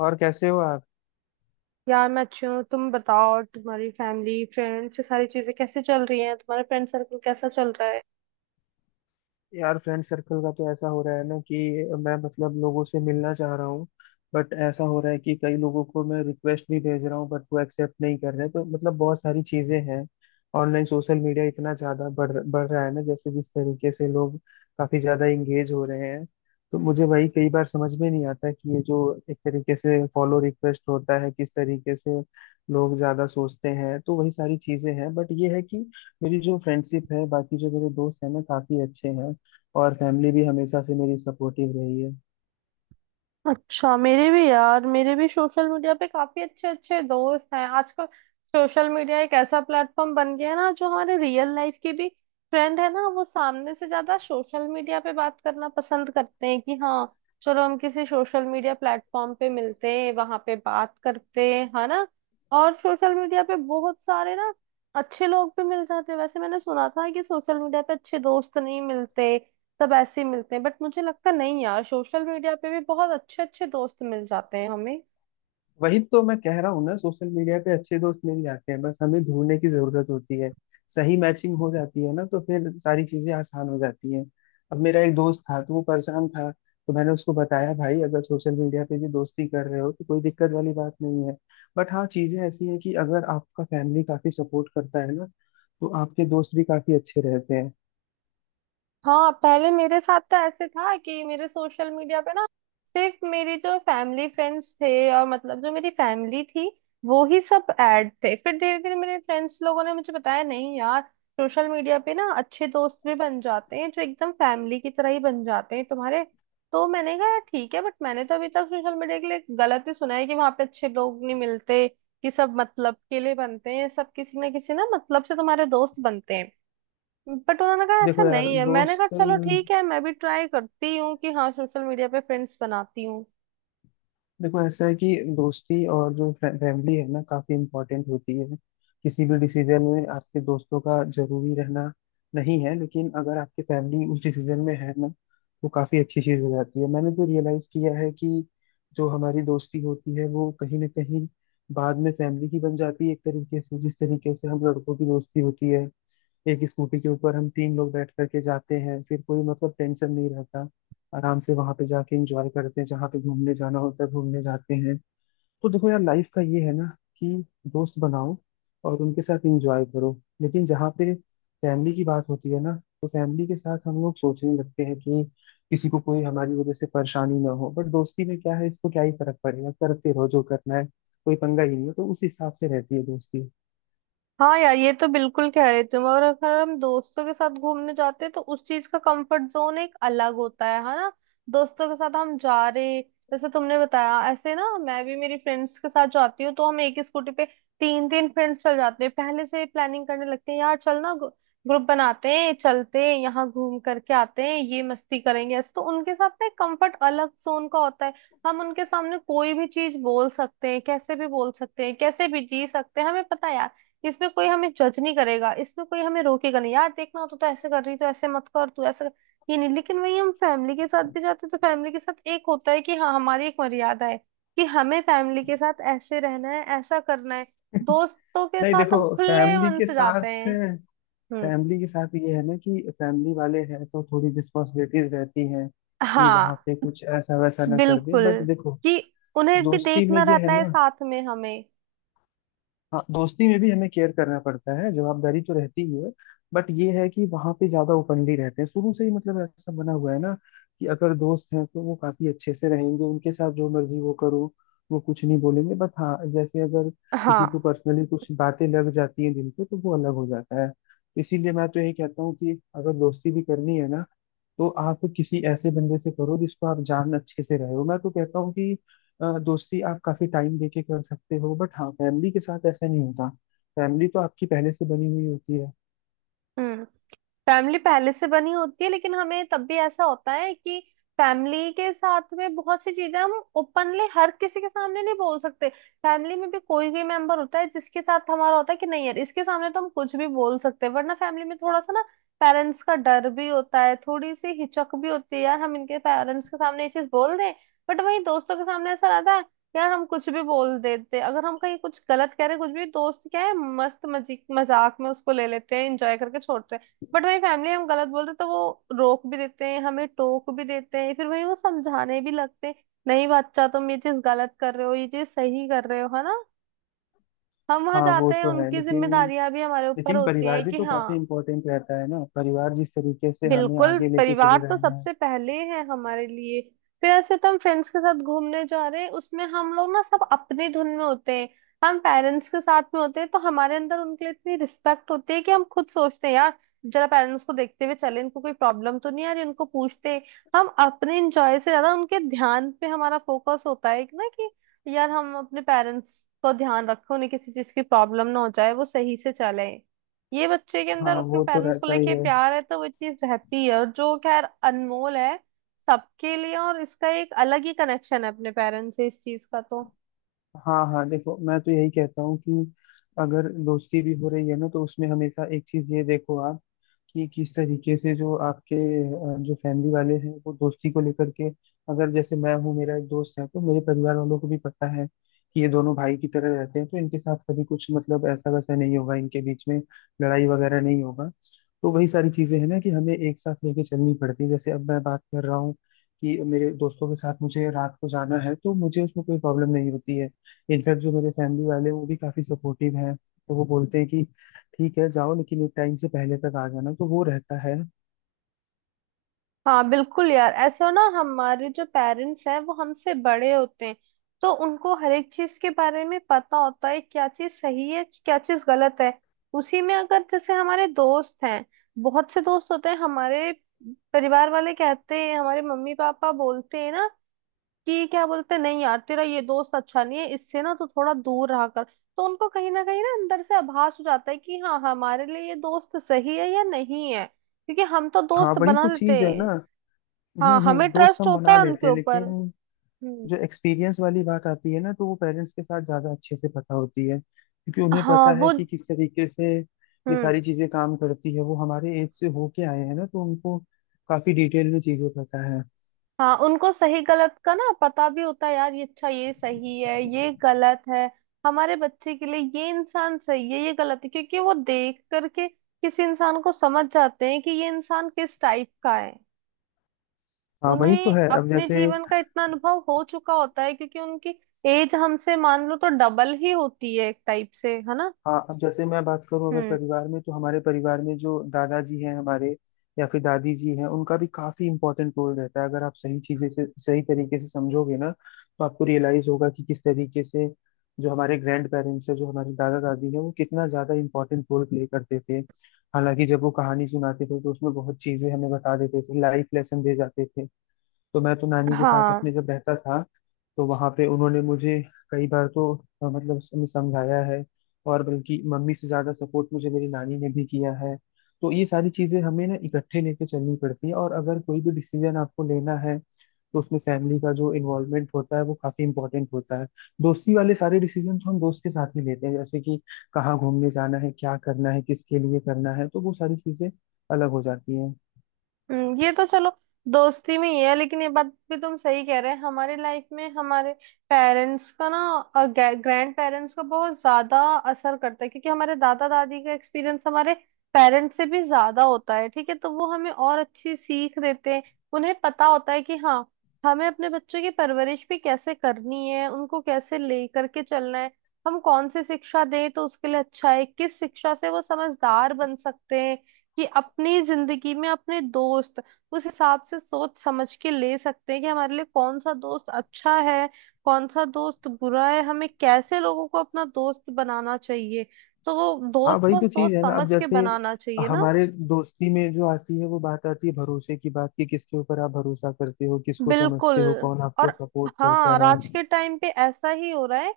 और कैसे हो आप। यार मैं अच्छी हूँ। तुम बताओ, तुम्हारी फैमिली, फ्रेंड्स, ये सारी चीजें कैसे चल रही हैं? तुम्हारा फ्रेंड सर्कल कैसा चल रहा है? यार फ्रेंड सर्कल का तो ऐसा हो रहा है ना कि मैं मतलब लोगों से मिलना चाह रहा हूँ। बट ऐसा हो रहा है कि कई लोगों को मैं रिक्वेस्ट भी भेज रहा हूँ, बट वो एक्सेप्ट नहीं कर रहे, तो मतलब बहुत सारी चीजें हैं। ऑनलाइन सोशल मीडिया इतना ज्यादा बढ़ बढ़ रहा है ना, जैसे जिस तरीके से लोग काफी ज्यादा इंगेज हो रहे हैं। तो मुझे भाई कई बार समझ में नहीं आता कि ये जो एक तरीके से फॉलो रिक्वेस्ट होता है, किस तरीके से लोग ज्यादा सोचते हैं, तो वही सारी चीजें हैं। बट ये है कि मेरी जो फ्रेंडशिप है, बाकी जो मेरे दोस्त हैं ना काफी अच्छे हैं, और फैमिली भी हमेशा से मेरी सपोर्टिव रही है। अच्छा, मेरे भी यार, मेरे भी सोशल मीडिया पे काफी अच्छे अच्छे दोस्त हैं आजकल। सोशल मीडिया एक ऐसा प्लेटफॉर्म बन गया है ना जो हमारे रियल लाइफ के भी फ्रेंड है ना, वो सामने से ज्यादा सोशल मीडिया पे बात करना पसंद करते हैं कि हाँ, चलो हम किसी सोशल मीडिया प्लेटफॉर्म पे मिलते हैं, वहां पे बात करते हैं, है ना। और सोशल मीडिया पे बहुत सारे ना अच्छे लोग भी मिल जाते हैं। वैसे मैंने सुना था कि सोशल मीडिया पे अच्छे दोस्त नहीं मिलते, सब ऐसे ही मिलते हैं, बट मुझे लगता नहीं यार, सोशल मीडिया पे भी बहुत अच्छे अच्छे दोस्त मिल जाते हैं हमें। वही तो मैं कह रहा हूँ ना, सोशल मीडिया पे अच्छे दोस्त मिल जाते हैं, बस हमें ढूंढने की जरूरत होती है। सही मैचिंग हो जाती है ना तो फिर सारी चीजें आसान हो जाती हैं। अब मेरा एक दोस्त था तो वो परेशान था, तो मैंने उसको बताया भाई अगर सोशल मीडिया पे भी दोस्ती कर रहे हो तो कोई दिक्कत वाली बात नहीं है। बट हाँ, चीजें ऐसी हैं कि अगर आपका फैमिली काफी सपोर्ट करता है ना तो आपके दोस्त भी काफी अच्छे रहते हैं। हाँ, पहले मेरे साथ तो ऐसे था कि मेरे सोशल मीडिया पे ना सिर्फ मेरी जो फैमिली फ्रेंड्स थे और मतलब जो मेरी फैमिली थी, वो ही सब ऐड थे। फिर धीरे धीरे मेरे फ्रेंड्स लोगों ने मुझे बताया, नहीं यार, सोशल मीडिया पे ना अच्छे दोस्त भी बन जाते हैं जो एकदम फैमिली की तरह ही बन जाते हैं तुम्हारे। तो मैंने कहा "यार, ठीक है, बट मैंने तो अभी तक सोशल मीडिया के लिए गलत ही सुना है कि वहां पे अच्छे लोग नहीं मिलते, कि सब मतलब के लिए बनते हैं, सब किसी ना मतलब से तुम्हारे दोस्त बनते हैं।" बट उन्होंने कहा ऐसा देखो यार नहीं है। मैंने कहा दोस्त, चलो ठीक है, मैं भी ट्राई करती हूँ कि हाँ सोशल मीडिया पे फ्रेंड्स बनाती हूँ। देखो ऐसा है कि दोस्ती और जो फैमिली है ना काफी इम्पोर्टेंट होती है। किसी भी डिसीजन में आपके दोस्तों का जरूरी रहना नहीं है, लेकिन अगर आपकी फैमिली उस डिसीजन में है ना तो काफी अच्छी चीज हो जाती है। मैंने तो रियलाइज किया है कि जो हमारी दोस्ती होती है वो कहीं ना कहीं बाद में फैमिली की बन जाती है, एक तरीके से। जिस तरीके से हम लड़कों की दोस्ती होती है, एक स्कूटी के ऊपर हम तीन लोग बैठ करके जाते हैं, फिर कोई मतलब टेंशन नहीं रहता, आराम से वहां पे जाके एंजॉय करते हैं, जहाँ पे घूमने जाना होता है घूमने जाते हैं। तो देखो यार लाइफ का ये है ना कि दोस्त बनाओ और उनके साथ एंजॉय करो, लेकिन जहाँ पे फैमिली की बात होती है ना तो फैमिली के साथ हम लोग सोचने लगते हैं कि किसी को कोई हमारी वजह से परेशानी ना हो। बट दोस्ती में क्या है, इसको क्या ही फर्क पड़ेगा, करते रहो जो करना है, कोई पंगा ही नहीं है, तो उस हिसाब से रहती है दोस्ती। हाँ यार, ये तो बिल्कुल कह रहे तुम। और अगर हम दोस्तों के साथ घूमने जाते हैं तो उस चीज का कंफर्ट जोन एक अलग होता है ना। दोस्तों के साथ हम जा रहे जैसे तुमने बताया, ऐसे ना मैं भी मेरी फ्रेंड्स के साथ जाती हूँ तो हम एक ही स्कूटी पे तीन तीन फ्रेंड्स चल जाते हैं, पहले से प्लानिंग करने लगते हैं यार चल ना, ग्रुप बनाते हैं चलते हैं, यहाँ घूम करके आते हैं ये मस्ती करेंगे, ऐसे तो उनके साथ ना एक कंफर्ट अलग जोन का होता है। हम उनके सामने कोई भी चीज बोल सकते हैं, कैसे भी बोल सकते हैं, कैसे भी जी सकते हैं। हमें पता है यार इसमें कोई हमें जज नहीं करेगा, इसमें कोई हमें रोकेगा नहीं यार, देखना तो ऐसे कर रही तो ऐसे मत कर, तू ऐसे कर, ये नहीं। लेकिन वही हम फैमिली के साथ भी जाते हैं, तो फैमिली के साथ एक होता है कि हाँ हमारी एक मर्यादा है, कि हमें फैमिली के साथ ऐसे रहना है, ऐसा करना है। दोस्तों के नहीं साथ देखो, हम खुले फैमिली मन के से साथ जाते हैं। हम्म। फैमिली के साथ ये है ना कि फैमिली वाले हैं तो थोड़ी रिस्पॉन्सिबिलिटीज रहती हैं कि वहाँ हाँ, पे कुछ ऐसा वैसा ना कर दे। बिल्कुल। बट देखो, कि उन्हें भी दोस्ती में देखना ये है रहता है ना, साथ में हमें। हाँ दोस्ती में भी हमें केयर करना पड़ता है, जवाबदारी तो रहती ही है। बट ये है कि वहां पे ज्यादा ओपनली रहते हैं, शुरू से ही मतलब ऐसा बना हुआ है ना कि अगर दोस्त हैं तो वो काफी अच्छे से रहेंगे, उनके साथ जो मर्जी वो करो, वो कुछ नहीं बोलेंगे। बट हाँ, जैसे अगर किसी हाँ। को पर्सनली कुछ बातें लग जाती हैं दिल पे तो वो अलग हो जाता है। तो इसीलिए मैं तो यही कहता हूँ कि अगर दोस्ती भी करनी है ना तो आप किसी ऐसे बंदे से करो जिसको आप जान अच्छे से रहे हो। मैं तो कहता हूँ कि दोस्ती आप काफी टाइम देके कर सकते हो। बट हाँ, फैमिली के साथ ऐसा नहीं होता, फैमिली तो आपकी पहले से बनी हुई होती है। हम्म। फैमिली पहले से बनी होती है लेकिन हमें तब भी ऐसा होता है कि फैमिली के साथ में बहुत सी चीजें हम ओपनली हर किसी के सामने नहीं बोल सकते। फैमिली में भी कोई कोई मेंबर होता है जिसके साथ हमारा होता है कि नहीं यार, इसके सामने तो हम कुछ भी बोल सकते हैं, वरना फैमिली में थोड़ा सा ना पेरेंट्स का डर भी होता है, थोड़ी सी हिचक भी होती है यार, हम इनके पेरेंट्स के सामने ये चीज बोल दें। बट वहीं दोस्तों के सामने ऐसा रहता है, यार हम कुछ भी बोल देते हैं। अगर हम कहीं कुछ गलत कह रहे हैं, कुछ भी, दोस्त क्या है, मस्त मजी मजाक में उसको ले लेते हैं, एंजॉय करके छोड़ते हैं। बट वही फैमिली हम गलत बोलते तो वो रोक भी देते हैं, हमें टोक भी देते हैं, फिर वही वो समझाने भी लगते हैं, नहीं बच्चा तुम ये चीज गलत कर रहे हो, ये चीज सही कर रहे हो, है ना। हम वहां हाँ वो जाते हैं, तो है, उनकी लेकिन जिम्मेदारियां भी हमारे ऊपर लेकिन होती परिवार है भी कि तो हाँ। काफी इम्पोर्टेंट रहता है ना, परिवार जिस तरीके से हमें बिल्कुल, आगे लेके चल परिवार तो रहे हैं। सबसे पहले है हमारे लिए। फिर ऐसे तो हम फ्रेंड्स के साथ घूमने जा रहे हैं, उसमें हम लोग ना सब अपनी धुन में होते हैं। हम पेरेंट्स के साथ में होते हैं तो हमारे अंदर उनके लिए इतनी रिस्पेक्ट होती है कि हम खुद सोचते हैं यार, जरा पेरेंट्स को देखते हुए चले, इनको कोई प्रॉब्लम तो नहीं आ रही, उनको पूछते हैं। हम अपने इंजॉय से ज्यादा उनके ध्यान पे हमारा फोकस होता है कि ना कि यार हम अपने पेरेंट्स को ध्यान रखें, उन्हें किसी चीज की प्रॉब्लम ना हो जाए, वो सही से चले। ये बच्चे के हाँ अंदर अपने वो तो पेरेंट्स को रहता ही लेके है। प्यार है तो वो चीज रहती है और जो खैर अनमोल है सबके लिए, और इसका एक अलग ही कनेक्शन है अपने पेरेंट्स से इस चीज का तो। हाँ हाँ, देखो मैं तो यही कहता हूँ कि अगर दोस्ती भी हो रही है ना तो उसमें हमेशा एक चीज ये देखो आप, कि किस तरीके से जो आपके जो फैमिली वाले हैं वो दोस्ती को लेकर के। अगर जैसे मैं हूँ, मेरा एक दोस्त है तो मेरे परिवार वालों को भी पता है कि ये दोनों भाई की तरह रहते हैं, तो इनके साथ कभी कुछ मतलब ऐसा वैसा नहीं होगा, इनके बीच में लड़ाई वगैरह नहीं होगा। तो वही सारी चीजें हैं ना कि हमें एक साथ लेके चलनी पड़ती है। जैसे अब मैं बात कर रहा हूँ कि मेरे दोस्तों के साथ मुझे रात को जाना है, तो मुझे उसमें कोई प्रॉब्लम नहीं होती है, इनफैक्ट जो मेरे फैमिली वाले हैं वो भी काफी सपोर्टिव हैं, तो वो बोलते हैं कि ठीक है जाओ, लेकिन एक टाइम से पहले तक आ जाना, तो वो रहता है। हाँ बिल्कुल यार, ऐसा ना हमारे जो पेरेंट्स हैं वो हमसे बड़े होते हैं, तो उनको हर एक चीज के बारे में पता होता है क्या चीज सही है क्या चीज गलत है। उसी में अगर जैसे हमारे दोस्त हैं, बहुत से दोस्त होते हैं हमारे, परिवार वाले कहते हैं, हमारे मम्मी पापा बोलते हैं ना, कि क्या बोलते हैं, नहीं यार तेरा ये दोस्त अच्छा नहीं है, इससे ना तू थोड़ा दूर रहा कर। तो उनको कहीं ना अंदर से आभास हो जाता है कि हाँ हमारे लिए ये दोस्त सही है या नहीं है, क्योंकि हम तो हाँ दोस्त वही बना तो लेते चीज है ना। हैं। हाँ, हम्म, हमें दोस्त ट्रस्ट हम होता बना है उनके लेते हैं ऊपर। लेकिन हम्म। जो एक्सपीरियंस वाली बात आती है ना, तो वो पेरेंट्स के साथ ज्यादा अच्छे से पता होती है, क्योंकि उन्हें हाँ। पता वो। है कि किस तरीके से ये हम्म। सारी चीजें काम करती है। वो हमारे एज से होके आए हैं ना, तो उनको काफी डिटेल में चीजें पता है। हाँ, उनको सही गलत का ना पता भी होता है यार, ये अच्छा ये सही है ये गलत है, हमारे बच्चे के लिए ये इंसान सही है ये गलत है, क्योंकि वो देख करके किसी इंसान को समझ जाते हैं कि ये इंसान किस टाइप का है। हाँ वही तो उन्हें है। अपने जीवन का इतना अनुभव हो चुका होता है क्योंकि उनकी एज हमसे मान लो तो डबल ही होती है एक टाइप से, है ना। अब जैसे मैं बात करूँ, अगर हम्म। परिवार में, तो हमारे परिवार में जो दादाजी हैं हमारे, या फिर दादी जी हैं, उनका भी काफी इंपॉर्टेंट रोल रहता है। अगर आप सही चीजें से सही तरीके से समझोगे ना तो आपको रियलाइज होगा कि किस तरीके से जो हमारे ग्रैंड पेरेंट्स हैं, जो हमारे दादा दादी हैं, वो कितना ज्यादा इंपॉर्टेंट रोल प्ले करते थे। हालांकि जब वो कहानी सुनाते थे तो उसमें बहुत चीजें हमें बता देते थे, लाइफ लेसन दे जाते थे। तो मैं तो नानी के साथ हाँ। अपने जब रहता था, तो वहां पे उन्होंने मुझे कई बार तो मतलब समझाया है। और बल्कि मम्मी से ज्यादा सपोर्ट मुझे मेरी नानी ने भी किया है। तो ये सारी चीजें हमें ना इकट्ठे लेके चलनी पड़ती है, और अगर कोई भी डिसीजन आपको लेना है तो उसमें फैमिली का जो इन्वॉल्वमेंट होता है वो काफी इंपॉर्टेंट होता है। दोस्ती वाले सारे डिसीजन तो हम दोस्त के साथ ही लेते हैं, जैसे कि कहाँ घूमने जाना है, क्या करना है, किसके लिए करना है, तो वो सारी चीजें अलग हो जाती हैं। ये तो चलो दोस्ती में ही है, लेकिन ये बात भी तुम सही कह रहे हैं। हमारे लाइफ में हमारे पेरेंट्स का ना और ग्रैंड पेरेंट्स का बहुत ज्यादा असर करता है, क्योंकि हमारे दादा दादी का एक्सपीरियंस हमारे पेरेंट्स से भी ज्यादा होता है, ठीक है, तो वो हमें और अच्छी सीख देते हैं। उन्हें पता होता है कि हाँ हमें अपने बच्चों की परवरिश भी कैसे करनी है, उनको कैसे ले करके चलना है, हम कौन सी शिक्षा दें तो उसके लिए अच्छा है, किस शिक्षा से वो समझदार बन सकते हैं, कि अपनी जिंदगी में अपने दोस्त उस हिसाब से सोच समझ के ले सकते हैं कि हमारे लिए कौन सा दोस्त अच्छा है, कौन सा दोस्त बुरा है, हमें कैसे लोगों को अपना दोस्त बनाना चाहिए। तो वो हाँ दोस्त वही को तो सोच चीज है ना। अब समझ के जैसे बनाना चाहिए ना। हमारे दोस्ती में जो आती है वो बात आती है भरोसे की, बात कि किसके ऊपर आप भरोसा करते हो, किसको बिल्कुल। समझते हो, कौन और आपको सपोर्ट हाँ, करता और है। आज के टाइम पे ऐसा ही हो रहा है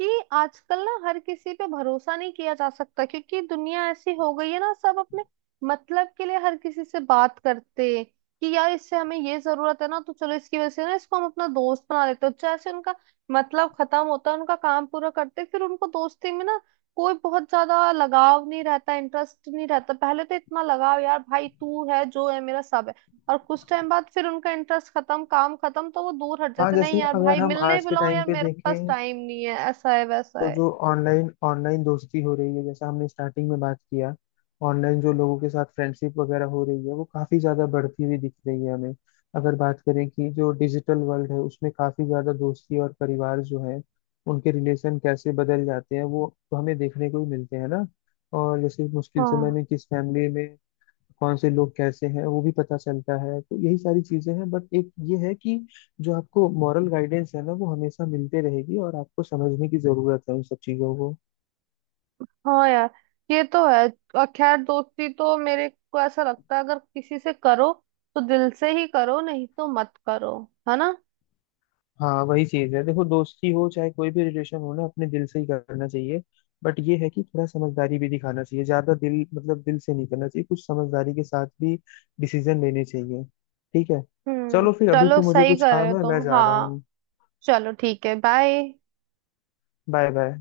कि आजकल ना हर किसी पे भरोसा नहीं किया जा सकता, क्योंकि दुनिया ऐसी हो गई है ना, सब अपने मतलब के लिए हर किसी से बात करते हैं, कि यार इससे हमें ये जरूरत है ना तो चलो इसकी वजह से ना इसको हम अपना दोस्त बना लेते हैं, जैसे उनका मतलब खत्म होता है, उनका काम पूरा करते फिर उनको दोस्ती में ना कोई बहुत ज्यादा लगाव नहीं रहता, इंटरेस्ट नहीं रहता। पहले तो इतना लगाव यार, भाई तू है जो है मेरा सब है, और कुछ टाइम बाद फिर उनका इंटरेस्ट खत्म काम खत्म तो वो दूर हट हाँ जाते, नहीं जैसे यार भाई अगर हम मिलने आज के बुलाओ टाइम यार पे मेरे पास देखें टाइम नहीं है, ऐसा है वैसा तो है। जो ऑनलाइन ऑनलाइन दोस्ती हो रही है, जैसा हमने स्टार्टिंग में बात किया, ऑनलाइन जो लोगों के साथ फ्रेंडशिप वगैरह हो रही है वो काफी ज्यादा बढ़ती हुई दिख रही है हमें। अगर बात करें कि जो डिजिटल वर्ल्ड है, उसमें काफी ज्यादा दोस्ती और परिवार जो है, उनके रिलेशन कैसे बदल जाते हैं, वो तो हमें देखने को ही मिलते हैं ना। और जैसे मुश्किल समय हाँ में किस फैमिली में कौन से लोग कैसे हैं वो भी पता चलता है, तो यही सारी चीजें हैं। बट एक ये है कि जो आपको मॉरल गाइडेंस है ना, वो हमेशा मिलते रहेगी, और आपको समझने की जरूरत है उन सब चीजों को। हाँ यार, ये तो है। और खैर दोस्ती तो मेरे को ऐसा लगता है अगर किसी से करो तो दिल से ही करो, नहीं तो मत करो, है ना। हाँ वही चीज है, देखो दोस्ती हो चाहे कोई भी रिलेशन हो ना, अपने दिल से ही करना चाहिए। बट ये है कि थोड़ा समझदारी भी दिखाना चाहिए, ज्यादा दिल मतलब दिल से नहीं करना चाहिए, कुछ समझदारी के साथ भी डिसीजन लेने चाहिए। ठीक है, हम्म, चलो फिर अभी चलो तो मुझे सही कुछ कर रहे हो काम है, मैं तुम। जा रहा हाँ, हूँ। चलो ठीक है, बाय। Bye bye.